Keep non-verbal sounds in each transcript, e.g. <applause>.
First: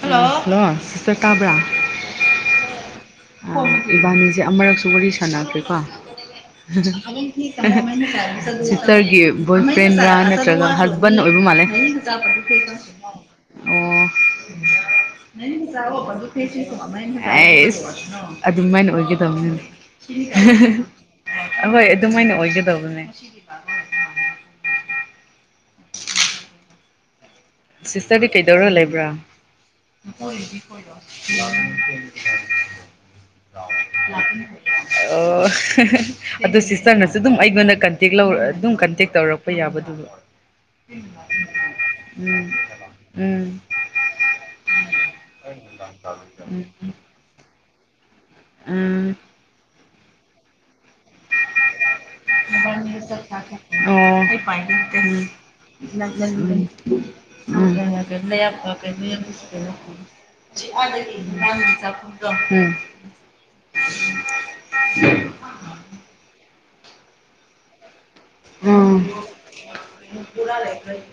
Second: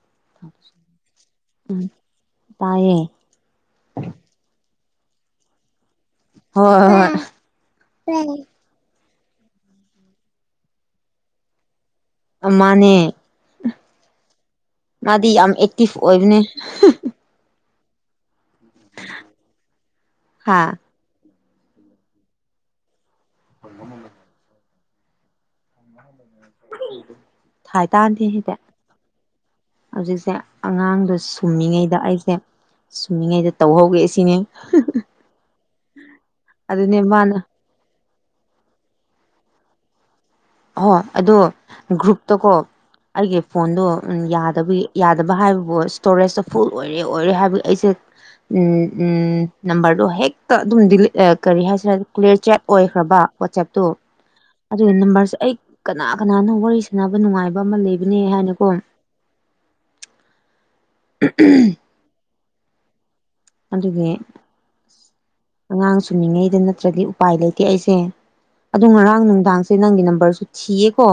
hello sister ꯇꯥꯕ꯭ꯔꯥ ꯎꯝ ꯇꯥꯏꯌꯦ ꯏꯕꯥꯅꯤꯁꯦ ꯑꯃꯔꯨꯔꯛꯁꯨ ꯋꯥꯔꯤ ꯁꯥꯟꯅꯈ꯭ꯔꯦꯀꯣ ꯍꯣꯏ <unintelligible> ꯍꯣꯏ ꯁꯤꯁꯇꯥꯔꯒꯤ ꯕꯣꯏ ꯐ꯭ꯔꯦꯟꯂ ꯅꯠꯇ꯭ꯔꯒ ꯍꯥꯁꯕꯦꯟ ꯑꯣꯏꯕ ꯃꯥꯜꯂꯦ ꯑꯣ ꯍꯣꯏ ꯃꯥꯅꯦ ꯃꯥꯗꯤ ꯌꯥꯝ ꯑꯦꯛꯇꯤꯚ ꯑꯣꯏꯕꯅꯦ ꯑꯩꯁ ꯑꯗꯨꯃꯥꯏꯅ ꯑꯣꯏꯒꯗꯧꯕꯅꯦ ꯍꯥ ꯍꯣꯏ ꯑꯗꯨꯃꯥꯏꯅ ꯑꯣꯏꯒꯗꯧꯕꯅꯦ ꯍ <inaudible> ꯃ <inaudible> ꯁꯤꯁꯇꯔꯗꯤ ꯀꯩꯗꯧꯔ ꯂꯩꯕ꯭ꯔꯥ ꯍꯧꯖꯤꯛꯁꯦ ꯍꯣꯏꯗꯤ ꯍꯔꯣ ꯑꯉꯥꯡꯗꯣ ꯁꯨꯝꯃꯤꯉꯩꯗ ꯑꯩꯁꯦ ꯁꯨꯝꯃꯤꯉꯩꯗ <inaudible> ꯇꯧꯍꯧꯒꯦ ꯁꯤꯅꯦ ꯑꯣ ꯑꯗꯨ ꯑꯗꯨꯅꯦ ꯁꯤꯁꯇꯔꯅꯁꯨ ꯑꯗꯨꯝ ꯃꯥꯅ ꯑꯩꯉꯣꯟꯗ ꯀꯟ ꯀꯟꯇꯦꯛꯔ ꯑꯗꯨꯝ ꯀꯟꯇꯦꯛ ꯇꯧꯔꯛꯄ ꯌꯥꯕꯗꯨ ꯑꯣ ꯑꯗꯣ ꯒ꯭ꯔꯨꯞꯇꯀꯣ ꯑꯩꯒꯤ ꯎꯝ ꯐꯣꯟꯗꯣ ꯌꯥꯗꯕ ꯌꯥꯗꯕ ꯍꯥꯏꯕꯕꯨ ꯏꯁꯇꯣꯔꯦꯁꯇ ꯐꯨꯜ ꯎꯝ ꯑꯣꯏꯔꯦ ꯑꯣꯏꯔꯦ ꯍꯥꯏꯕꯒꯤ ꯑꯩꯁꯦ ꯎꯝ ꯎꯝ ꯅꯝꯕꯔꯗꯣ ꯍꯦꯛꯇ ꯑꯗꯨꯝ ꯗꯤꯂꯤꯠ ꯀꯔꯤ ꯍꯥꯏꯁꯤꯔ ꯀ꯭ꯂꯤꯌꯥꯔ ꯆꯦꯠ ꯑꯣꯏꯈ꯭ꯔꯕ ꯋꯥꯆꯦꯞꯇꯨ ꯑꯗꯨꯒꯤ ꯅꯝꯕꯔꯁ ꯀꯅꯥ ꯀꯅꯥꯅ ꯋꯥꯔꯤ ꯁꯥꯟꯅꯕ ꯅꯨꯡꯉꯥꯏꯕ ꯑꯃ ꯂꯩꯕꯅꯦ ꯍꯥꯏꯅꯀꯣ <unintelligible> ꯆꯗ ꯑꯗꯨꯒꯤ ꯑꯉꯥꯡ ꯁꯨꯝꯃꯤꯉꯩꯗ ꯅꯠꯇ꯭ꯔꯗꯤ ꯎꯄꯥꯏ ꯂꯩꯇꯦ ꯑꯩꯁꯦ ꯑꯗꯣ ꯉꯔꯥꯡ ꯅꯨꯡꯗꯥꯡꯁꯦ ꯅꯪꯒꯤ ꯅꯝꯕꯔꯁꯨ ꯊꯤꯌꯦꯀꯣ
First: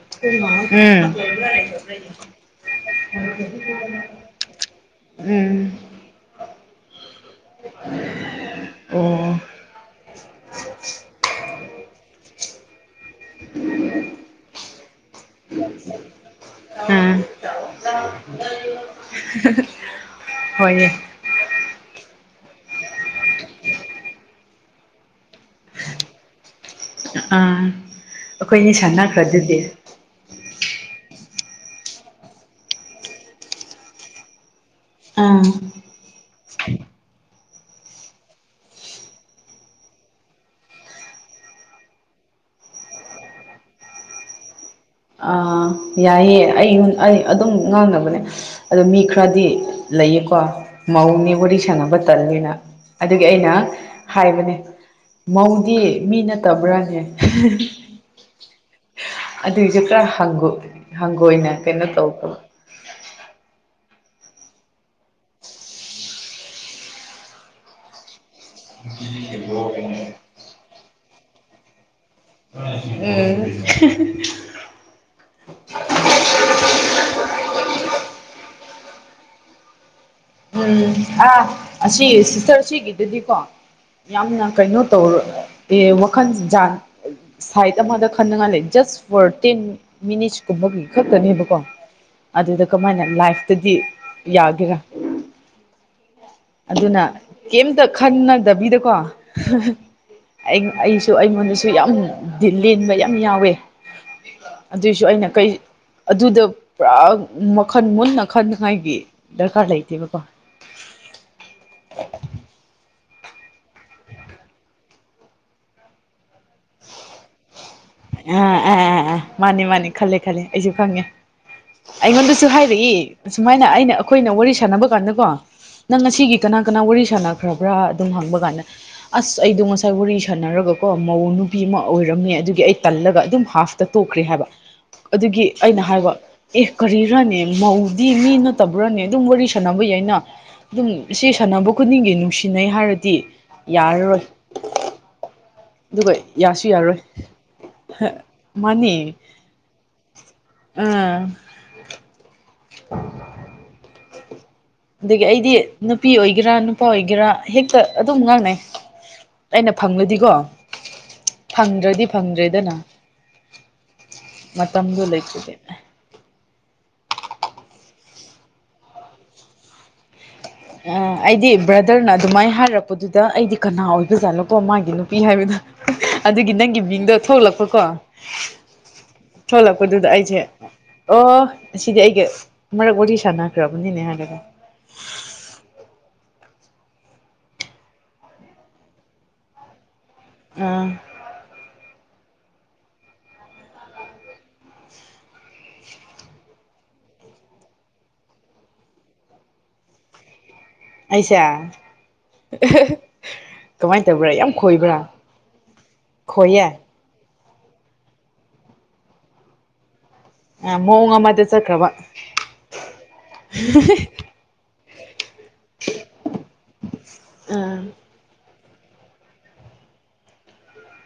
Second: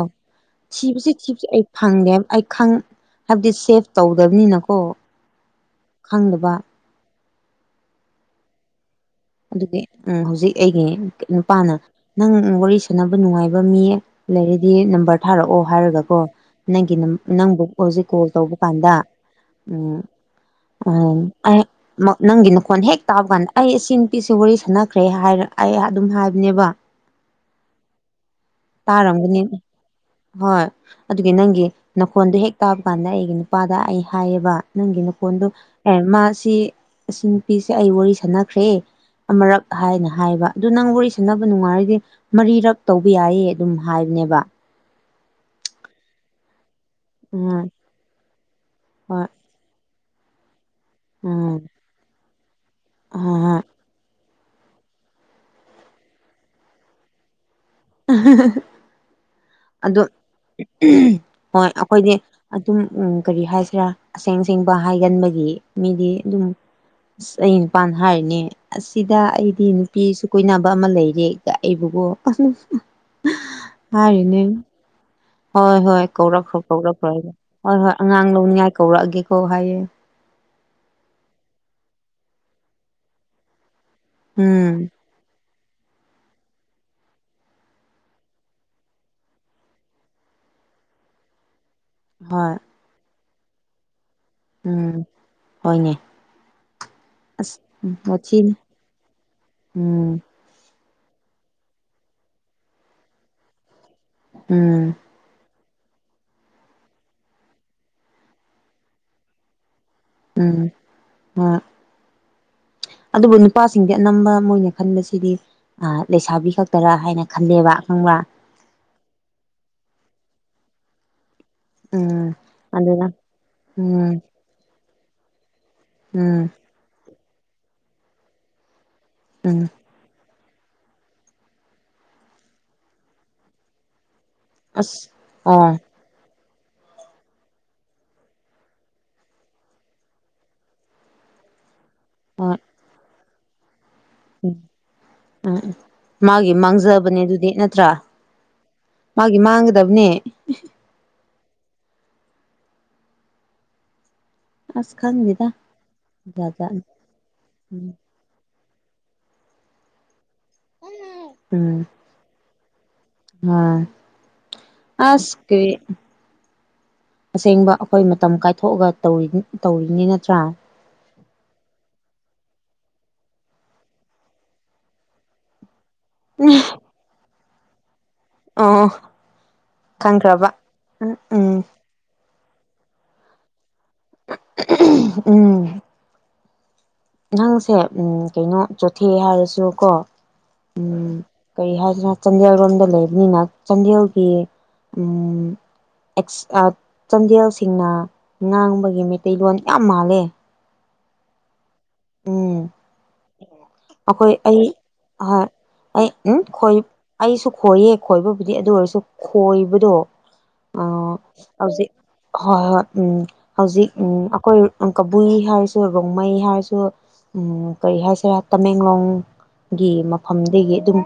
ꯊꯤꯕꯁꯤ ꯊꯤꯕꯁꯤ ꯑꯩ ꯐꯪꯗꯦ ꯑꯩ ꯍꯥꯏꯕꯗꯤ ꯁꯦꯞ ꯇꯧꯗꯕꯅꯤꯅꯀꯣ ꯈꯪꯗꯕ ꯑꯣ ꯑꯗꯨꯒꯤ ꯎꯝ ꯍꯧꯖꯤꯛ ꯑꯩꯒꯤ ꯅꯨꯄꯥꯅ ꯅꯪ ꯋꯥꯔꯤ ꯁꯥꯟꯅꯕ ꯅꯨꯡꯉꯥꯏꯕ ꯃꯤ ꯂꯩꯔꯗꯤ ꯅꯝꯕꯔ ꯊꯥꯔꯛꯑꯣ ꯍꯥꯏꯔꯒꯀꯣ ꯅꯪꯒꯤ ꯑꯥ ꯅꯪꯕꯨ ꯍꯧꯖꯤꯛ ꯀꯣꯜ ꯇꯧꯕ ꯀꯥꯟꯗ ꯎꯝ ꯍꯣꯏꯌꯦ ꯎꯝ ꯑꯩ ꯅꯪꯒꯤ ꯅꯈꯣꯟ ꯍꯦꯛ ꯇꯥꯕ ꯀꯥꯟꯗ ꯑꯩ ꯁꯤ ꯅꯨꯄꯤꯁꯤ ꯋꯥꯔꯤ ꯁꯥꯟꯅꯈ꯭ꯔꯦ ꯍꯥꯏꯔ ꯑꯩ ꯑꯗꯨꯝ ꯍꯥꯏꯕꯅꯦꯕ ꯑꯥ ꯑꯩꯈꯣꯏꯅꯤ ꯇꯥꯔꯝꯒꯅꯤ ꯁꯥꯟꯅꯈ꯭ꯔꯗꯨꯗꯤ ꯍꯣꯏ ꯑꯗꯨꯒꯤ ꯅꯪꯒꯤ ꯅꯈꯣꯟꯗꯣ ꯍꯦꯛ ꯇꯥꯕ ꯀꯥꯟꯗ ꯑꯩꯒꯤ ꯅꯨꯄꯥꯗ ꯑꯩ ꯍꯥꯏꯌꯦꯕ ꯅꯪꯒꯤ ꯅ ꯐꯣꯟꯗꯣ ꯑꯥ ꯑꯦ ꯃꯥ ꯁꯤ ꯑꯁꯤ ꯅꯨꯄꯤꯁꯦ ꯑꯩ ꯋꯥꯔꯤ ꯁꯥꯟꯅꯈ꯭ꯔꯦ ꯑꯃꯨꯔꯛ ꯍꯥꯏꯅ ꯍꯥꯏꯕ ꯑꯗꯨ ꯅꯪ ꯋꯥꯔꯤ ꯁꯥꯟꯅꯕ ꯅꯨꯡꯉꯥꯏꯔꯗꯤ ꯃꯔꯤꯔꯛ ꯇꯧꯕ ꯌꯥꯏꯑ ꯑꯗꯨꯝ ꯍꯥꯏꯕꯅꯦꯕ ꯑꯥ ꯌꯥꯏꯑꯦ ꯑꯩ ꯑꯩ ꯑꯗꯨꯝ ꯎꯝ ꯉꯥꯡꯅꯕꯅꯦ ꯑꯗꯣ ꯃꯤ ꯍꯣꯏ ꯈꯔꯗꯤ ꯂꯩꯌꯦꯀꯣ ꯃꯧꯅꯦ ꯋꯥꯔꯤ ꯎꯝ ꯁꯥꯅꯕꯥ ꯇꯂꯦꯅ ꯑꯗꯨꯒꯤ ꯍꯣꯏ ꯑꯩꯅ ꯍꯣꯏ ꯍꯥꯏꯕꯅꯦ ꯃꯧꯗꯤ ꯃꯤ ꯅꯠꯇꯕ꯭ꯔꯥꯅꯦ ꯎ <unintelligible> ꯑꯗꯨꯏꯁꯨꯦ ꯈꯔꯪ ꯍꯪꯒꯣꯏ ꯍꯪꯒꯣꯏꯅ ꯍꯣꯏ ꯀꯩꯅꯣ ꯑꯩꯈꯣꯏꯗꯤ ꯇꯧꯕ ꯑꯗꯨꯝ ꯎꯝ ꯀꯔꯤ ꯍꯥꯏꯁꯤꯔꯥ ꯑꯁꯦꯡ ꯑꯁꯦꯡꯕ ꯍꯥꯏꯒꯟꯕꯒꯤ ꯃꯤꯗꯤ ꯑꯗꯨꯝ ꯑꯁ ꯑꯩ ꯅꯨꯄꯥꯟꯅ ꯍꯥꯏꯔꯤꯅꯦ ꯑꯁꯤꯗ ꯑꯩꯗꯤ ꯅꯨꯄꯤꯁꯨ ꯀꯣꯏꯅꯕ ꯑꯃ ꯂꯩꯔꯦ ꯑꯩꯕꯨꯒꯣ ꯎꯝ <unintelligible> ꯍꯣꯏ ꯍꯣꯏ ꯀꯧꯔꯛꯈ꯭ꯔꯣ ꯀꯧꯔꯛꯈ꯭ꯔꯣ ꯍꯣꯏ ꯍꯣꯏ ꯑꯉꯥꯡ ꯂꯧꯅꯤꯡꯉꯥꯏ ꯀꯧꯔꯛꯑꯒꯦꯀꯣ ꯍꯥꯏꯌꯦ ꯎꯝ ꯑꯥ ꯑꯁꯤ ꯁꯤꯁꯇꯔ ꯁꯤꯒꯤꯗꯗꯤꯀꯣ ꯌꯥꯝꯅ ꯎꯝ ꯀꯩꯅꯣ ꯇꯧꯔ ꯑꯦ ꯋꯥꯈꯜ ꯖꯠ ꯁꯥꯏꯠ ꯑꯃꯗ ꯈꯟꯅꯉꯜꯂꯦ ꯖꯁ ꯐꯣꯔ ꯇꯦꯟ ꯃꯤꯅꯤꯠꯁ ꯀꯨꯝꯕꯒꯤ ꯈꯛꯇꯅꯦꯕꯀꯣ ꯍꯣꯏ ꯑꯗꯗꯥ ꯀꯃꯥꯏꯅ ꯂꯥꯏ꯭ꯐꯇꯥꯗꯤ ꯎꯝ ꯍꯣꯏꯅꯦ ꯑꯗꯨꯅ ꯑꯁ ꯀꯩꯝꯇ ꯋꯥꯊꯤꯅꯤ ꯈꯟꯅꯗꯕꯤꯗꯀꯣ ꯎꯝ ꯑꯩꯁꯨ ꯑꯩꯉꯣꯟꯗꯁꯨ ꯌꯥꯝ ꯂꯦꯟꯕ ꯌꯥꯝ ꯌꯥꯎꯋꯦ ꯎꯝ ꯑꯗꯨꯏꯁꯨ ꯑꯩꯅ ꯀꯩ ꯑꯗꯨꯗ ꯄꯨꯔꯥ ꯃꯈꯟ ꯃꯨꯟꯅ ꯈꯟꯅꯉꯥꯏꯒꯤ ꯗꯔꯀꯥꯔ ꯂꯩꯇꯦꯕꯀꯣ ꯎꯝ ꯑ ꯑꯗꯨꯕꯨ ꯅꯨꯄꯥꯁꯤꯡꯗꯤ ꯑꯅꯝꯕ ꯃꯣꯏꯅ ꯈꯟꯕꯁꯤꯗꯤ ꯂꯩꯁꯥꯕꯤ ꯈꯛꯇꯔꯥ ꯍꯥꯏꯅ ꯈꯜꯂꯦꯕ ꯑꯈꯪꯕ꯭ꯔ ꯑ ꯑꯦ ꯃꯥꯅꯤ ꯃꯥꯅꯤ ꯈꯜꯂꯦ ꯈꯂꯦ ꯑꯩꯁꯨ ꯈꯪꯉꯦ ꯎꯝ ꯑꯩꯉꯣꯟꯗꯁꯨ ꯍꯥꯏꯔꯛꯏ ꯑꯗꯨꯅ ꯁꯨꯃꯥꯏꯅ ꯑꯩꯅ ꯎꯝ ꯑꯩꯈꯣꯏꯅ ꯋꯥꯔꯤ ꯁꯥꯟꯅꯕ ꯀꯥꯟꯗꯀꯣ ꯅꯪ ꯉꯁꯤꯒꯤ ꯎꯝ ꯀꯅꯥ -ꯀꯅꯥ ꯋꯥꯔꯤ ꯁꯥꯟꯅꯈ꯭ꯔꯕ꯭ꯔꯥ ꯑꯗꯨꯝ ꯍꯪꯕ ꯀꯥꯟꯗ ꯑꯁ ꯑꯩꯗꯣ ꯎꯝ ꯉꯁꯥꯏ ꯁ ꯋꯥꯔꯤ ꯁꯥꯟꯅꯔꯒꯀꯣ ꯃꯧ ꯅꯨꯄꯤ ꯑꯃ ꯑꯣꯏꯔꯝꯃꯦ ꯑꯗꯨꯒꯤ ꯑꯩ ꯇꯜꯂꯒ ꯑꯗꯨꯝ ꯍꯥꯐꯇ ꯇꯣꯛꯈ꯭ꯔꯦ ꯍꯥꯏꯕ ꯑꯁ ꯑꯗꯨꯒꯤ ꯑꯣ ꯍꯣꯏ ꯑꯩꯅ ꯍꯥꯏꯕ ꯑꯦ ꯀꯔꯤꯔꯥꯅꯤ ꯃꯧꯗꯤ ꯃꯤ ꯅꯠꯇꯕ꯭ꯔꯥꯅꯤ ꯑꯗꯨꯝ ꯋꯥꯔꯤ ꯁꯥꯟꯅꯕ ꯌꯥꯏꯅ ꯑꯗꯨꯝ ꯁꯤ ꯁꯥꯟꯅꯕ ꯈꯨꯗꯤꯡꯒꯤ ꯅꯨꯡꯁꯤꯅꯩ ꯍꯥꯏꯔꯗꯤ ꯌꯥꯔꯔꯣꯏ ꯎꯝ -ꯎꯝ ꯑꯗꯨꯒ ꯃꯥꯒꯤ ꯌꯥꯁꯨ ꯌꯥꯔꯣꯏ ꯃꯥꯡꯖꯕꯅꯦ ꯑꯗꯨꯗꯤ ꯅꯠꯇ꯭ꯔꯥ ꯃꯥꯒꯤ ꯃꯥꯡꯒꯗꯕꯅꯦ ꯎꯝ <unintelligible> ꯑꯁ ꯑꯗꯒꯤ ꯈꯪꯗꯦꯗ ꯑꯩꯗꯤ ꯅꯨꯄꯤ ꯖꯥꯠ ꯑꯣꯏꯒꯦꯔꯥ ꯅꯨꯄꯥ ꯑꯣꯏꯒꯦꯔꯥ ꯍꯦꯛꯇ ꯖꯥꯠꯅꯤ ꯑꯗꯨꯝ ꯉꯥꯡꯅꯩ ꯑꯩꯅ ꯐꯪꯂꯗꯤꯀꯣ ꯐꯪꯗ꯭ꯔꯗꯤ ꯐꯪꯗ꯭ꯔꯦꯗꯅ ꯑꯥ ꯃꯇꯝꯗꯣ ꯑꯁ ꯂꯩꯇ꯭ꯔꯗꯤ ꯀ꯭ꯔꯤ ꯑꯁꯦꯡꯕ ꯑꯩꯈꯣꯏ ꯃꯇꯝ ꯀꯥꯏꯊꯣꯛꯑꯒ ꯇꯧꯔꯤ ꯇꯧꯔꯤꯅꯤ ꯅꯠꯇ꯭ꯔꯥ ꯑ ꯑꯩꯗꯤ ꯕ꯭ꯔꯗꯔꯅ ꯑꯗꯨꯃꯥꯏꯅ ꯍꯥꯏꯔꯛꯄꯗꯨꯗ ꯑꯩꯗꯤ ꯀꯅꯥ ꯑꯣꯏꯕꯖꯥꯠꯅꯣꯀꯣ ꯃꯥꯒꯤ ꯅꯨꯄꯤ ꯍꯥꯏꯕꯗ ꯑꯗꯨꯒꯤ ꯅꯪꯒꯤ ꯃꯤꯡꯗꯣ ꯊꯣꯛꯂꯛꯄꯀꯣ ꯑꯣ ꯊꯣꯛꯂꯛꯄꯗꯨꯗ ꯑꯩꯁꯦ ꯈꯪꯈ꯭ꯔꯕ ꯎꯝ ꯑꯣ ꯎꯝ ꯁꯤꯗꯤ ꯑꯩꯒ ꯃꯔꯒ ꯑꯣꯔꯤꯁꯥꯅꯈ꯭ꯔꯕꯅꯤꯅꯦ ꯍꯥꯏꯔꯒ ꯎꯝ ꯅꯪꯁꯦ ꯎꯝ ꯀꯩꯅꯣ ꯆꯣꯊꯦ ꯍꯥꯏꯔꯁꯨ ꯀꯣ ꯑꯥ ꯀꯔꯤ ꯍꯥꯏꯖꯤꯔ ꯆꯥꯟꯗꯦꯜ ꯂꯣꯝꯗ ꯂꯩꯕꯅꯤꯅ ꯆꯥꯟꯗꯦꯜꯒꯤ ꯎꯝ <unintelligible> ꯆꯥꯟꯗꯦꯜꯁꯤꯡꯅ ꯉꯥꯡꯕꯒꯤ ꯃꯩꯇꯩꯂꯣꯟ ꯌꯥꯝ ꯃꯥꯜꯂꯦ ꯑꯩꯁꯦ ꯎꯝ ꯀꯃꯥꯏꯅ ꯇꯧꯕ꯭ꯔꯥ ꯑꯩꯈꯣꯏ ꯌꯥꯝ ꯑꯩ ꯈꯣꯏꯕ꯭ꯔꯥ ꯍꯣꯏ ꯑꯩ ꯎꯝ ꯈꯣꯏꯌꯦ ꯈꯣꯏ ꯑꯩꯁꯨ ꯈꯣꯏꯌꯦ ꯈꯣꯏꯕꯕꯨꯗꯤ ꯑꯗꯨ ꯑꯣꯏꯔꯁꯨ ꯈꯣꯏꯕꯗꯣ ꯑ ꯃꯑꯣꯡ ꯑꯥ ꯑꯃꯗ ꯆꯠꯈ꯭ꯔꯕ ꯍꯧꯖꯤꯛ ꯍꯣꯏ ꯍꯣꯏ ꯎꯝ ꯍꯧꯖꯤꯛ ꯎꯝ ꯑꯩꯈꯣꯏ ꯀꯕꯨꯏ ꯍꯥꯏꯔꯁꯨ ꯔꯣꯡꯃꯩ ꯍꯥꯏꯔꯁꯨ ꯎꯝ ꯑꯥ ꯀꯔꯤ ꯍꯥꯏꯁꯤꯔ ꯇꯃꯦꯡꯂꯣꯡ ꯒꯤ ꯃꯐꯝꯗꯒꯤ ꯑꯗꯨꯝ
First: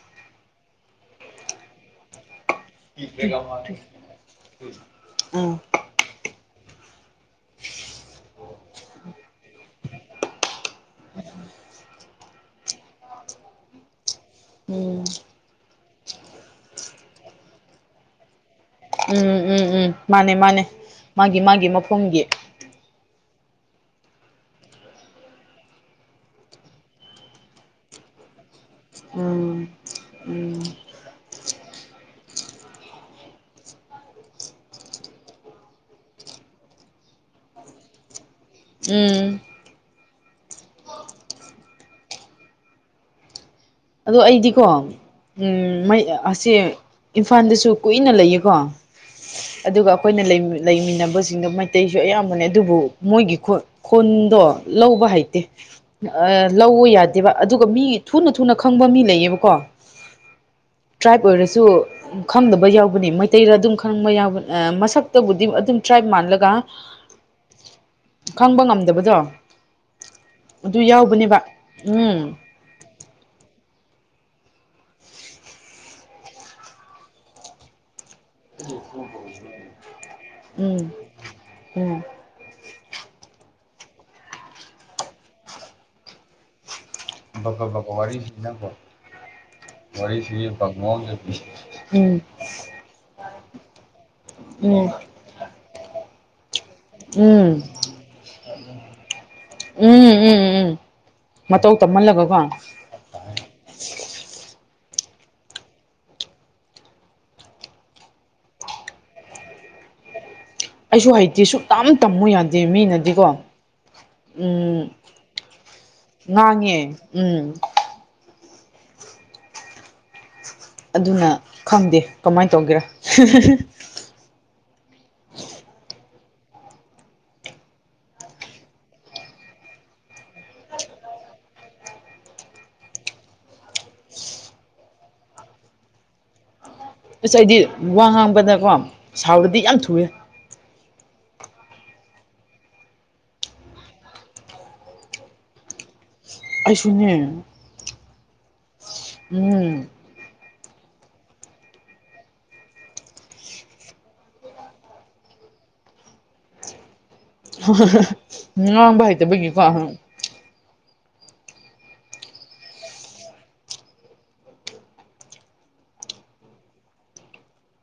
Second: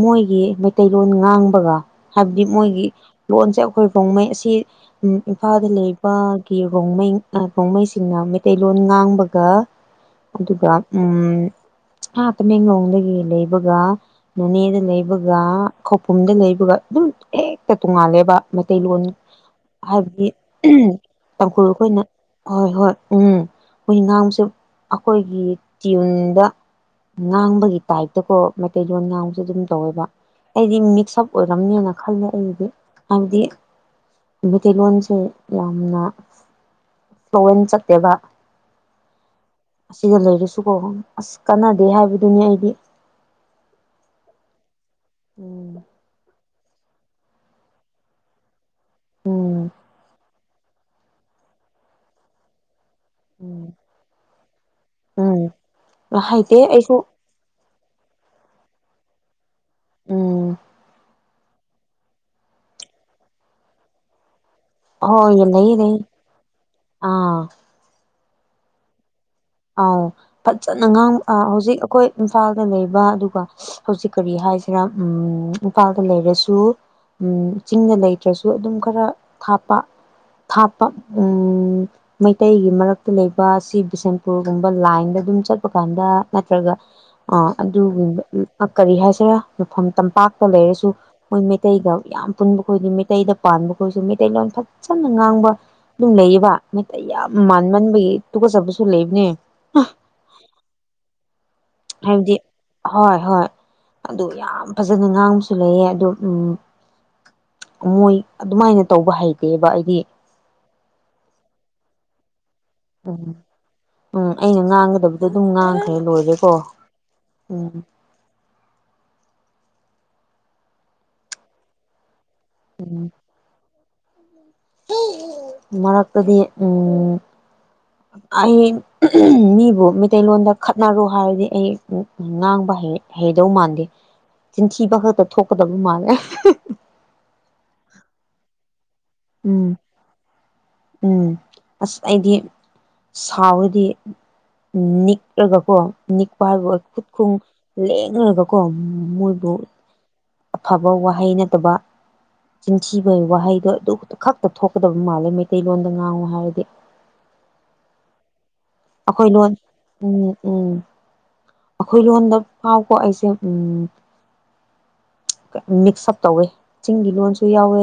ꯃꯣꯏꯒꯤ ꯃꯩꯇꯩꯂꯣꯟ ꯉꯥꯡꯕꯒ ꯍꯥꯏꯕꯗꯤ ꯃꯣꯏꯒꯤ ꯂꯣꯟꯁꯦ ꯑꯩꯈꯣꯏ ꯔꯣꯡꯃꯩ ꯑꯁꯤ ꯑꯥ ꯏꯝꯐꯥꯜꯗ ꯂꯩ ꯅꯨꯄꯥꯒꯤ ꯔꯣꯡꯃꯩꯁꯤꯡꯅ ꯀꯣꯡꯃꯩꯁꯤꯡꯅ ꯃꯩꯇꯩꯂꯣꯟ ꯉꯥꯡꯕꯒ ꯑꯗꯨꯒ ꯎꯝ ꯑꯥ ꯇꯃꯦꯡꯂꯣꯡꯗꯒꯤ ꯂꯩꯕꯒ ꯅꯣꯅꯦꯗ ꯎꯝ ꯂꯩꯕꯒ ꯈꯧꯄꯨꯝꯗ ꯂꯩꯕꯒ ꯑꯗꯨꯝ ꯍꯦꯛꯇ ꯇꯣꯡꯉꯥꯜꯂꯦꯕ ꯃꯩꯇꯩꯂꯣꯟ ꯎꯝ ꯎꯝ ꯎꯝ ꯍꯥꯏꯕꯗꯤ ꯃꯥꯅꯦ ꯃꯥꯅꯦ ꯃꯥꯒꯤ ꯇꯥꯡꯈꯨꯜ ꯃꯥꯒꯤ ꯑꯩꯈꯣꯏꯅ ꯃꯐꯝꯒꯤ ꯍꯣꯏ- ꯍꯣꯏ ꯎꯝ ꯍꯣꯏ ꯉꯥꯡꯁꯨ ꯑꯩꯈꯣꯏꯒꯤ ꯇ꯭ꯌꯨꯟꯗ ꯉꯥꯡꯕꯒꯤ ꯇꯥꯏꯞꯇꯀꯣ ꯃꯩꯇꯩꯂꯣꯟ ꯉꯥꯡꯕꯁꯨ ꯑꯗꯨꯝ ꯎꯝ ꯇꯧꯋꯦꯕ ꯎꯝ ꯑꯩꯗꯤ ꯃꯤꯛꯁ ꯑꯞ ꯑꯣꯏꯔꯝꯅꯤꯅ ꯈꯜꯂꯦ ꯑꯩꯗꯤ ꯍꯥꯏꯕꯗꯤ ꯃꯩꯇꯩꯂꯣꯟꯁꯦ ꯌꯥꯝꯅ ꯐ꯭ꯂꯣꯟ ꯆꯠꯇꯦꯕ ꯎꯝ ꯑꯁꯤꯗ ꯂꯩꯔꯁꯨꯀꯣ ꯑꯁ ꯀꯥꯟꯅꯗꯦ ꯍꯥꯏꯕꯗꯨꯅꯤ ꯑꯩꯗꯤ ꯑꯗꯣ ꯑꯩꯗꯤꯀꯣ ꯎꯝ ꯎꯝ ꯃꯩ ꯑꯁꯦ ꯏꯝꯐꯥꯜꯗꯁꯨ ꯀꯨꯏꯅ ꯂꯩꯌꯦꯀꯣ ꯎꯝ ꯑꯗꯨꯒ ꯑꯩꯈꯣꯏꯅ ꯂꯩꯃꯤꯟꯅꯕꯁꯤꯡꯗ ꯃꯩꯇꯩꯁꯨ ꯑꯌꯥꯝꯕꯅꯦ ꯑꯗꯨꯕꯨ ꯃꯣꯏꯒꯤ ꯈꯨꯠ ꯈꯣꯟꯗꯣ ꯂꯧꯕ ꯍꯥꯏꯇꯦ ꯎꯝ ꯎꯝ ꯍꯩꯇꯦ ꯂꯧꯕ ꯑꯩꯁꯨ ꯌꯥꯗꯦꯕ ꯑꯗꯨꯒ ꯃꯤ ꯊꯨꯅ- ꯊꯨꯅ ꯈꯪꯕ ꯃꯤ ꯂꯩꯌꯦꯕꯀꯣ ꯎꯝ ꯇ꯭ꯔꯥꯏꯕ ꯑꯣꯏꯔꯁꯨ ꯎꯝ ꯈꯪꯗꯕ ꯌꯥꯎꯕꯅꯤ ꯃꯩꯇꯩꯔ ꯑꯗꯨꯝ ꯈꯪꯕ ꯌꯥꯎꯕ ꯑꯥ ꯃꯁ ꯁꯛꯇꯕꯨꯗꯤ ꯍꯣꯏ ꯂꯩꯌꯦ ꯑꯗꯨꯝ ꯂꯩꯌꯦ ꯇ꯭ꯔꯥꯏꯕ ꯃꯥꯜꯂꯒ ꯑꯥ ꯈꯪꯕ ꯉꯝꯗꯕꯗꯣ ꯑꯥꯎ ꯑꯗꯨ ꯐꯖꯅꯥ ꯉꯥꯡ ꯌꯥꯎꯕꯅꯦꯕ ꯑꯥ ꯍꯧꯖꯤꯛ ꯑꯩꯈꯣꯏ ꯎꯝ ꯏꯝꯐꯥꯜꯗ ꯂꯩꯕ ꯑꯗꯨꯒ ꯍꯧꯖꯤꯛ ꯀꯔꯤ ꯍꯥꯏꯁꯤꯔ ꯎꯝ ꯏꯝꯐꯥꯜꯗ ꯂꯩꯔꯁꯨ ꯎꯤ ꯆꯤꯡꯗ ꯂꯩꯇ꯭ꯔꯁꯨ ꯑꯗꯨꯝ ꯈꯔ ꯊꯥꯞꯄ ꯎꯝ ꯊꯥꯞꯄ ꯎꯝ ꯃꯩꯇꯩꯒꯤ ꯃꯔꯛꯇ ꯂꯩꯕ ꯑꯁꯤ ꯕꯤꯁꯦꯝ ꯄꯨꯔꯒꯨꯝꯕ ꯂꯥꯏꯟꯗ ꯑꯗꯨꯝ ꯆꯠꯄ ꯀꯥꯟꯗ ꯅꯠꯇ꯭ꯔꯒ ꯑꯥ ꯑꯗꯨꯒꯨꯝꯕ ꯑꯥ ꯀꯔꯤ ꯍꯥꯏꯁꯤꯔꯥ ꯃꯐꯝ ꯇꯝꯄꯥꯛꯇ ꯂꯩꯔꯁꯨ ꯃꯣꯏ ꯃꯩꯇꯩꯒ ꯎꯝ ꯌꯥꯝ ꯄꯨꯟꯕ ꯈꯣꯏꯗꯤ ꯃꯩꯇꯩꯗ ꯄꯥꯟꯕ ꯈꯣꯏꯁꯨ ꯃꯩꯇꯩꯂꯣꯟ ꯎꯝ ꯐꯖꯅ ꯉꯥꯡꯕ ꯑꯗꯨꯝ ꯂꯩꯌꯦꯕ ꯃꯩꯇꯩ ꯌꯥꯝ ꯃꯥꯟꯃꯟꯕꯒꯤ ꯇꯨꯀꯠꯆꯕꯁꯨ ꯂꯩꯕꯅꯦ ꯎꯝ ꯎꯝ ꯎꯝ ꯎꯝ ꯃꯇꯧ ꯍꯥꯏꯕꯗꯤ ꯇꯝꯍꯜꯂꯒꯀꯣ ꯍꯣꯏ ꯍꯣꯏ ꯑꯗꯨ ꯌꯥꯝ ꯐꯖꯅ ꯉꯥꯡꯕꯁꯨ ꯂꯩꯌꯦ ꯑꯗꯨ ꯎꯝ ꯃꯣꯏ ꯑꯗꯨꯃꯥꯏꯅ ꯇꯧꯕ ꯍꯩꯇꯦꯕ ꯑꯩꯗꯤ ꯑꯩꯁꯨ ꯍꯩꯇꯦ ꯁꯨꯛ ꯌꯥꯝ ꯇꯝꯃꯨ ꯌꯥꯗꯦ ꯃꯤꯅꯗꯤꯀꯣ ꯎꯝ ꯑꯩꯅ ꯎꯝ ꯉꯥꯡꯒꯗꯕꯗꯣ ꯑꯗꯨꯝ ꯉꯥꯡꯈ꯭ꯔꯦ ꯂꯣꯏꯔꯦꯀꯣ ꯉꯥꯡꯉꯦ ꯎꯝ ꯑꯗꯨꯅ ꯈꯪꯗꯦ ꯀꯃꯥꯏꯅ ꯇꯧꯒꯦꯔꯥ ꯃꯔꯛꯇꯗꯤ ꯎꯝ ꯑꯩ ꯃꯤꯕꯨ ꯃꯩꯇꯩꯂꯣꯟꯗ ꯈꯠꯅꯔꯣ ꯍꯥꯏꯔꯗꯤ ꯑꯩ ꯎꯝ ꯉꯥꯡꯕ ꯍꯩ ꯍꯩꯗꯧ ꯃꯥꯟꯗꯦ ꯆꯤꯟꯊꯤꯕ ꯈꯛꯇ ꯊꯣꯛꯀꯗꯕ ꯃꯥꯜꯂꯦ ꯑꯁ ꯑꯩꯗꯤ ꯋꯥ ꯉꯥꯡꯕꯅꯀꯣ ꯁꯥꯎꯔꯗꯤ ꯎꯝ ꯌꯥꯝ ꯊꯨꯏꯌꯦ ꯎꯝ ꯑꯁ ꯑꯩꯗꯤ ꯁꯥꯎꯔꯗꯤ ꯅꯤꯛꯔꯒꯀꯣ ꯅꯤꯛ ꯄꯥꯏꯕ ꯈꯨꯠ ꯈꯣꯡ ꯑꯩꯁꯨꯅꯦ ꯂꯦꯡꯔꯒꯀꯣ ꯃꯣꯏꯕꯨ ꯎꯝ ꯑꯐꯕ ꯋꯥꯍꯩ ꯅꯠꯇꯕ ꯆꯤꯟꯊꯤꯕꯩ ꯋꯥꯍꯩꯗꯣ ꯑꯗꯨ ꯈꯠꯇ ꯈꯛꯇ ꯊꯣꯛꯀꯗꯕ ꯃꯥꯜꯂꯦ ꯃꯩꯇꯩꯂꯣꯟꯗ ꯉꯥꯡꯉꯨ ꯍꯥꯏꯔꯗꯤ ꯉꯥꯡꯕ ꯑꯩꯈꯣꯏ ꯂꯣꯟ ꯍꯩꯇꯕꯒꯤꯀꯣ ꯎꯝ ꯎꯝ ꯑꯈꯣꯏ ꯂꯣꯟꯗ ꯐꯥꯎꯀꯣ ꯑꯩꯁꯦ ꯎꯝ ꯃꯤꯛꯁꯑꯞ ꯇꯧꯋꯦ ꯆꯤꯡꯒꯤ ꯂꯣꯟꯁꯨ ꯌꯥꯎꯋꯦ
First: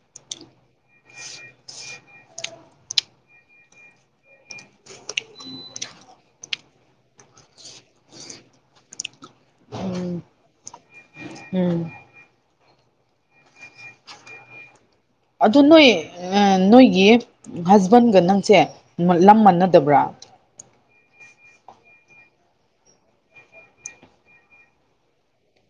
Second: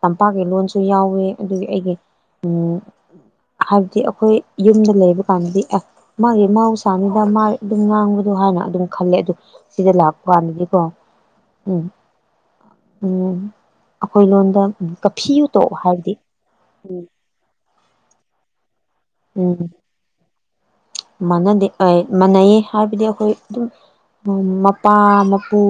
ꯇꯝꯄꯥꯛꯀꯤ ꯂꯣꯟꯁꯨ ꯌꯥꯎꯋꯦ ꯑꯗꯨꯒꯤ ꯑꯩꯒꯤ ꯎꯝ ꯍꯥꯏꯕꯗꯤ ꯑꯈꯣꯏ ꯌꯨꯝꯗ ꯂꯩꯕ ꯀꯥꯟꯗꯗꯤ ꯑꯦ ꯃꯥꯒꯤ ꯃꯍꯧꯁꯥꯅꯤꯗ ꯃꯥ ꯑꯗꯨꯝ ꯉꯥꯡꯕꯗꯣ ꯍꯥꯏꯅ ꯑꯗꯨꯝ ꯈꯜꯂꯦ ꯑꯗꯨ ꯁꯤꯗ ꯎꯝ ꯂꯥꯛꯄ ꯀꯥꯟꯗꯗꯤ ꯀꯣ ꯎꯝ ꯎꯝ ꯑꯈꯣꯏ ꯂꯣꯟꯗ ꯎꯝ ꯑꯗꯣ ꯅꯣꯏ ꯅꯣꯏꯒꯤ ꯍꯁꯕꯦꯟꯒ ꯅꯪꯁꯦ ꯂꯝ ꯎꯝ ꯃꯥꯟꯅꯗꯕ꯭ꯔꯥ ꯃꯥꯟꯅꯗꯦ ꯑꯩ ꯃꯥꯟꯅꯩꯌꯦ ꯍꯥꯏꯕꯗꯤ ꯑꯩꯈꯣꯏ ꯑꯗꯨꯝ ꯃꯣꯏ ꯃꯄꯥ ꯃꯄꯨ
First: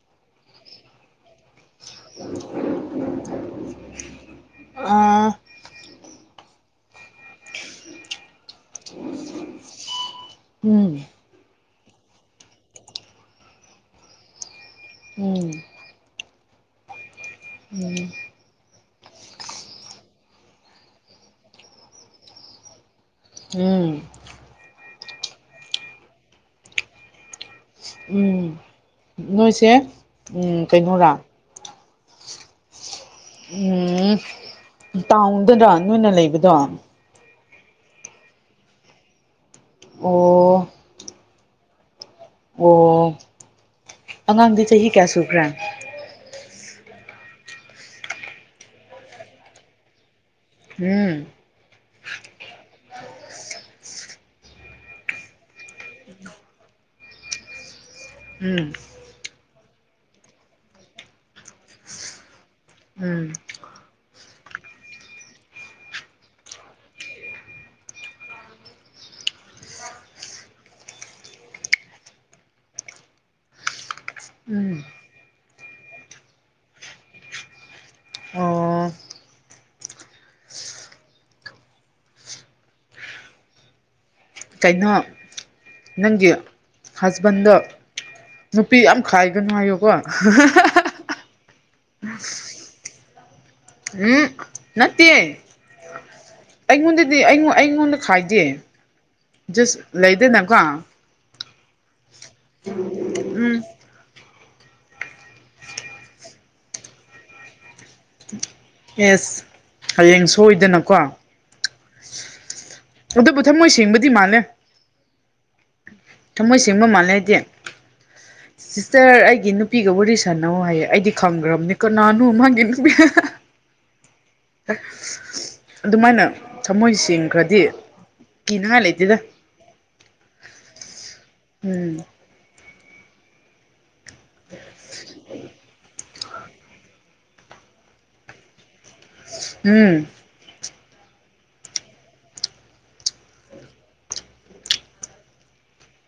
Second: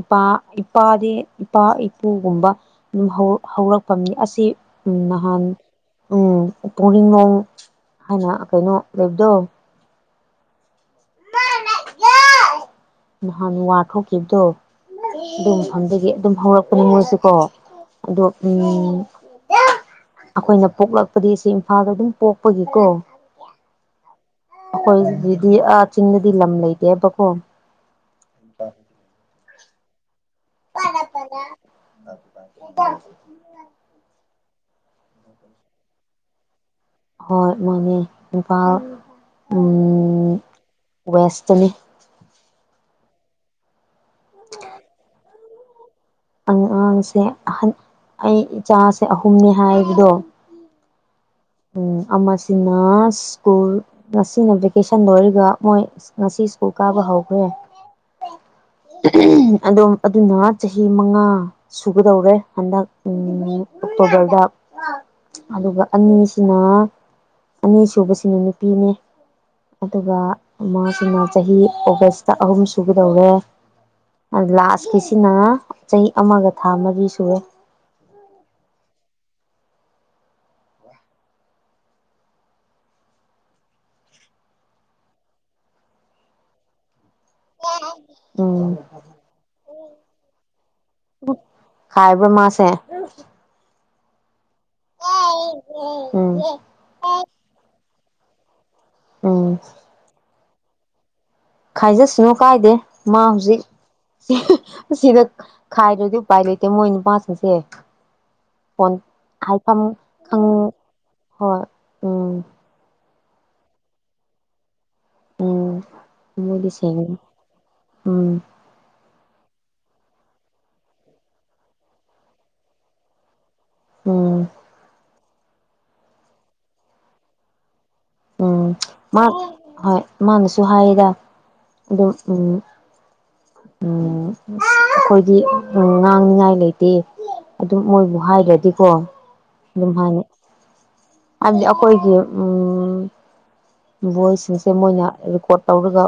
ꯏꯄꯥ ꯏꯄꯥꯗꯤ ꯏꯄꯥ ꯏꯄꯨꯒꯨꯝꯕ ꯑꯗꯨꯝ ꯍꯧ ꯍꯧꯔꯛꯐꯝꯅꯤ ꯑꯁꯤ ꯎꯝ ꯑ ꯅꯍꯥꯟ ꯎꯝ ꯄꯣꯡꯔꯤꯡꯅꯣꯡ ꯍꯥꯏꯅ ꯀꯩꯅꯣ ꯂꯩꯕꯗꯣ ꯎꯝ ꯅꯍꯥꯟ ꯋꯥꯔ ꯊꯣꯛꯈꯤꯕꯗꯣ ꯎꯝ ꯑꯗꯨ ꯃꯐꯝꯗꯒꯤ ꯑꯗꯨꯝ ꯍꯧꯔꯛꯄꯅꯦ ꯃꯣꯏꯁꯨ ꯀꯣ ꯎꯝ ꯑꯗꯣ ꯎꯝ ꯑꯈꯣꯏꯅ ꯄꯣꯛꯂꯛꯄꯗꯤ ꯁꯤ ꯏꯝꯐꯥꯜꯗ ꯑꯗꯨꯝ ꯄꯣꯛꯄꯒꯤ ꯀꯣ ꯎꯝ ꯑꯈꯣꯏꯖꯤꯗꯗꯤ ꯑꯥ ꯆꯤꯡꯗꯗꯤ ꯂꯝ ꯂꯩꯇꯦꯕꯀꯣ ꯎꯝ <unintelligible> ꯅꯣꯏꯁꯦ ꯎꯝ ꯀꯩꯅꯣꯔꯥ <unintelligible> ꯎꯝ ꯇꯥꯎꯟꯗꯅ ꯅꯣꯏꯅ ꯂꯩꯕꯗꯣ ꯍꯣꯏ ꯃꯣꯏꯅꯦ ꯏꯝꯐꯥꯜ ꯎꯝ ꯑꯣ ꯋꯦꯁꯇꯅꯤ ꯑꯣ ꯑꯉꯥꯡꯗꯤ ꯆꯍꯤ ꯀꯌꯥ ꯁꯨꯈ꯭ꯔꯦ ꯑꯉꯥꯡꯁꯦ ꯑꯍꯟ ꯑꯩ ꯏꯆꯥꯁꯦ ꯑꯍꯨꯝꯅꯦ ꯍꯥꯏꯕꯗꯣ ꯎꯝ ꯑꯃꯁꯤꯅ ꯁ꯭ꯀꯨꯜ ꯉꯁꯤꯅ ꯚꯦꯀꯦꯁꯟ ꯂꯣꯏꯔꯒ ꯃꯣꯏ ꯉꯁꯤ ꯁ꯭ꯀꯨꯜ ꯀꯥꯕ ꯍꯧꯈ꯭ꯔꯦ ꯎꯝ ꯑꯝ ꯑꯗꯨꯅ ꯆꯍꯤ ꯃꯉꯥ ꯁꯨꯒꯗꯧꯔꯦ ꯍꯟꯗꯛ ꯎꯝ ꯑꯣꯛꯇꯣꯕꯔꯗ ꯑꯗꯨꯒ ꯑꯅꯤ ꯁꯤꯅ ꯑꯅꯤꯁꯨꯕꯁꯤꯅ ꯅꯨꯄꯤꯅꯦ ꯑꯗꯨꯒ ꯃꯥꯁꯤꯅ ꯆꯍꯤ ꯑꯣꯒꯁꯇ ꯑꯍꯨꯝ ꯁꯨꯒꯗꯧꯔꯦ ꯎꯝ ꯂꯥꯁꯀꯤꯁꯤꯅ ꯆꯍꯤ ꯑꯃꯒ ꯊꯥ ꯃꯔꯤ ꯁꯨꯔꯦ ꯑꯣ ꯀꯩꯅꯣ ꯅꯪꯒꯤ ꯍꯖꯕꯟꯗ ꯅꯨꯄꯤ ꯎꯝ ꯌꯥꯝ ꯈꯥꯏꯒꯅꯨ ꯍꯥꯏꯌꯣꯀꯣ ꯈꯥꯏꯕꯣꯔ ꯃꯥꯥꯁꯦ ꯎꯝ ꯅꯠꯇꯦ ꯎꯝ ꯑꯩꯉꯣꯟꯗꯗꯤ ꯑꯩꯉ ꯑꯩꯉꯣꯟꯗ ꯈꯥꯏꯗꯦ ꯎꯝ ꯖꯁ ꯂꯩꯗꯅꯀꯣ ꯈꯥꯏꯖꯠꯁꯅꯣ ꯀꯥꯏꯗꯦ ꯃꯥ ꯍꯧꯖꯤꯛ ꯎꯝ ꯁꯤꯗ ꯈꯥꯏꯗ꯭ꯔꯗꯤ ꯎꯄꯥꯏ ꯂꯩꯇꯦ ꯃꯣꯏ ꯅꯨꯄꯥꯁꯤꯡꯁꯦ ꯄꯣꯟ ꯑꯦꯁ ꯍꯥꯏꯐꯝ ꯍꯌꯦꯡ ꯈꯪꯉ ꯁꯣꯏꯗꯅꯀꯣ ꯍꯣꯏ ꯎꯝ ꯑꯗꯨꯕꯨ ꯊꯝꯃꯣꯏ ꯁꯦꯡꯕꯗꯤ ꯃꯥꯜꯂꯦ ꯎꯝ ꯊꯃꯣꯏ ꯃꯣꯏꯗꯤ ꯁꯦꯡꯕ ꯃꯥꯜꯂꯦ ꯁꯦꯡꯉꯤ ꯍꯥꯏꯗꯤ ꯎꯝ ꯁꯤꯁꯇꯔ ꯑꯩꯒꯤ ꯅꯨꯄꯤꯒꯕꯨꯔꯤꯁꯅꯧ ꯍꯥꯏꯌꯦ ꯑꯩꯗꯤ ꯈꯪꯈ꯭ꯔꯕꯅꯤ ꯀꯅꯥꯅꯣ ꯃꯥꯒꯤ ꯅꯨꯄꯤ ꯎꯝ ꯑꯗꯨꯃꯥꯏꯅ ꯊꯃꯣꯏ ꯁꯦꯡꯈ꯭ꯔꯗꯤ ꯎꯝ ꯀꯤꯅꯤꯡꯉꯥꯏ ꯂꯩꯇꯦꯗ ꯃꯥ ꯍꯣꯏ ꯃꯥꯅꯁꯨ ꯍꯥꯏꯌꯦꯗ ꯎꯝ ꯑꯗꯨꯝ ꯎꯝ ꯎꯝ ꯑꯩꯈꯣꯏꯗꯤ ꯉꯥꯡꯅꯤꯉꯥꯏ ꯂꯩꯇꯦ ꯑꯗꯨꯝ ꯃꯣꯏꯕꯨ ꯍꯥꯏꯔꯗꯤꯀꯣ ꯑꯗꯨꯝ ꯎꯝ ꯍꯥꯏꯅꯩ ꯍꯥꯏꯕꯗꯤ ꯑꯩꯈꯣꯏꯒꯤ ꯎꯝ ꯚꯣꯏꯁꯁꯤꯡꯁꯦ ꯃꯣꯏꯅ ꯔꯦꯀꯣꯔꯠ ꯇꯧꯔꯒ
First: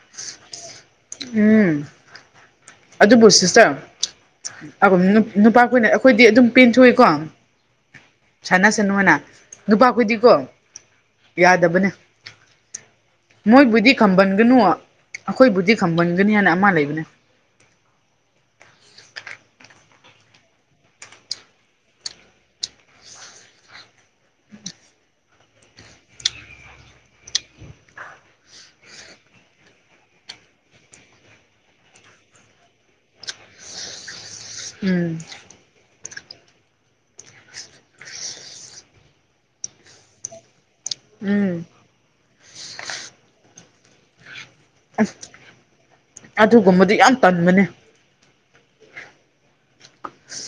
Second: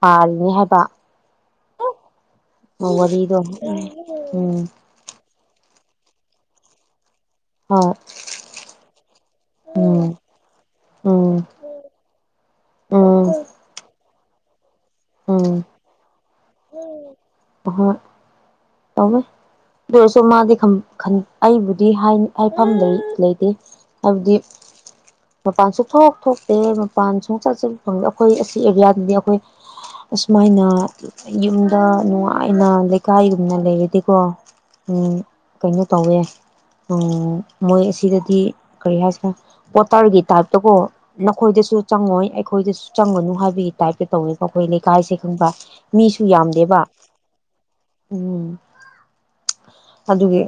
ꯄꯥꯜꯅꯤ ꯍꯥꯏꯕ ꯎꯝ ꯑꯗꯨꯕꯨ ꯋꯥꯔꯤꯗꯣ ꯁꯤꯁꯇ꯭ꯔ ꯎꯝ ꯅꯨꯄꯥ ꯀꯨꯏꯅ ꯑꯩꯈꯣꯏꯗꯤ ꯑꯗꯨꯝ ꯄꯦꯟꯊꯣꯛꯏꯀꯣ ꯍꯣꯏ ꯁꯥꯟꯅꯁꯅꯨꯅ ꯎꯝ ꯅꯨꯄꯥꯈꯨꯏꯗꯤꯀꯣ ꯎꯝ ꯌꯥꯗꯕꯅꯦ ꯎꯝ ꯃꯣꯏꯕꯨꯗꯤ ꯈꯝꯕꯟꯒꯅꯨ ꯎꯝ ꯈꯥꯝꯃꯟꯒꯅꯤ ꯍꯥꯏꯅ ꯑꯃ ꯂꯩꯕꯅꯦ ꯍꯣꯏ ꯇꯝꯃꯦ ꯑꯗꯨꯔꯁꯨ ꯃꯥꯗꯤ ꯑꯩꯕꯨꯗꯤ ꯍꯥꯏꯐꯝ ꯂꯩꯇꯦ ꯍꯥꯢꯕꯗꯤ ꯃꯄꯥꯟ ꯁꯨꯊꯣꯛ ꯊꯣꯛꯇꯦ ꯃꯄꯥꯟ ꯁꯨꯡꯆꯠ ꯆꯠ ꯐꯪꯗꯦ ꯑꯩꯈꯣꯏ ꯑꯁꯤ ꯑꯦꯔꯤꯌꯥꯗꯗꯤ ꯑꯩꯈꯣꯏ ꯑꯁꯨꯃꯥꯏꯅ ꯌꯨꯝꯗ ꯅꯨꯡꯉꯥꯏꯅ ꯂꯩꯀꯥꯏꯒꯨꯝꯅ ꯂꯩꯔꯗꯤꯀꯣ ꯑꯝ ꯎꯝ ꯀꯩꯅꯣ ꯇꯧꯋꯦ ꯃꯣꯏ ꯎꯝ ꯑꯁꯤꯗꯗꯤ ꯀꯔꯤ ꯍꯥꯏꯁꯤꯔꯥ ꯄꯣꯇ꯭ꯔꯒꯤ ꯇꯥꯏꯞꯇꯀꯣ ꯎꯝ ꯅꯈꯣꯏꯗꯁꯨ ꯆꯪꯉꯣꯏ ꯑꯩꯈꯣꯏꯗꯁꯨ ꯆꯪꯒꯅꯨ ꯍꯥꯏꯕꯒꯤ ꯇꯥꯏꯞꯇ ꯇꯧꯋꯦ ꯑꯩꯈꯣꯏ ꯂꯩꯀꯥꯏꯁꯦ ꯈꯪꯕ ꯃꯤꯁꯨ ꯌꯥꯝꯗꯦꯕ ꯑꯗꯨꯒꯨꯝꯕꯗꯤ ꯌꯥꯝ ꯇꯟꯕꯅꯦ ꯎꯝ ꯑꯗꯨꯒꯤ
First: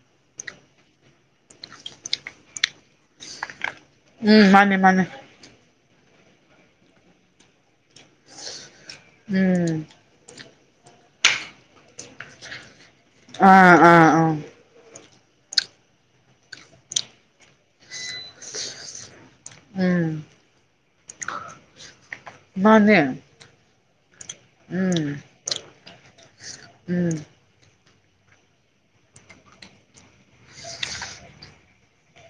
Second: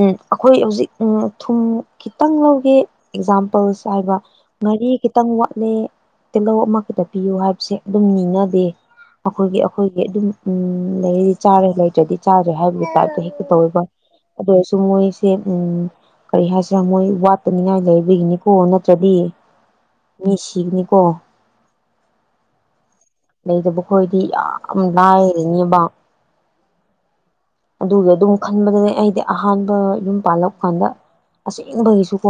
ꯎꯝ ꯑꯩꯈꯣꯏ ꯍꯧꯖꯤꯛ ꯎꯝ ꯊꯨꯝ ꯈꯤꯇꯪ ꯂꯧꯒꯦ ꯑꯦꯛꯖꯥꯝ ꯄꯜꯁ ꯍꯥꯏꯕ ꯎꯝ ꯃꯥꯅꯦ ꯉꯥꯔꯤ ꯃꯥꯅꯦ ꯈꯤꯇꯪ ꯋꯥꯠꯂꯦ ꯇꯤꯜꯍꯧ ꯑꯃꯈꯛꯇ ꯄꯤꯌꯨ ꯍꯥꯏꯕꯁꯦ ꯑꯗꯨꯝ ꯅꯤꯅꯗꯦ ꯑꯩꯈꯣꯏꯒꯤ ꯎꯝ ꯑꯩꯈꯣꯏꯒꯤ ꯑꯗꯨꯝ ꯎꯝ ꯂꯩꯔꯗꯤ ꯆꯥꯔꯦ ꯂꯩꯇ꯭ꯔꯗꯤ ꯆꯥꯗ꯭ꯔꯦ ꯍꯥꯏꯕꯒꯤ ꯇꯥꯏꯞꯇ ꯍꯦꯛꯇ ꯑꯥ ꯇꯧꯋꯦꯕ ꯑꯥ ꯑꯥ ꯑꯗꯨ ꯑꯣꯏꯔꯁꯨ ꯃꯣꯏ ꯁꯦ ꯀꯔꯤ ꯍꯥꯏꯁꯤꯔꯥ ꯃꯣꯏ ꯋꯥꯠꯇꯅꯤꯡꯉꯥꯏ ꯂꯩꯕꯒꯤꯅꯤꯀꯣ ꯅꯠꯇ꯭ꯔꯗꯤ ꯎꯝ ꯃꯤ ꯁꯤꯒꯅꯤꯀꯣ ꯃꯥꯅꯦ ꯂꯩꯗꯕꯈꯣꯏꯗꯤ ꯌꯥꯝ ꯎꯝ ꯂꯥꯢꯔꯤꯅꯦꯕ ꯎꯝ ꯑꯗꯨꯒꯤ ꯑꯗꯨꯝ ꯈꯟꯕꯅꯦ ꯑꯩꯗꯤ ꯑꯍꯥꯟꯕ ꯌꯨꯝ ꯄꯥꯜꯂꯛ ꯀꯥꯟꯗ ꯑꯁꯦꯡꯕꯒꯤꯁꯨꯀꯣ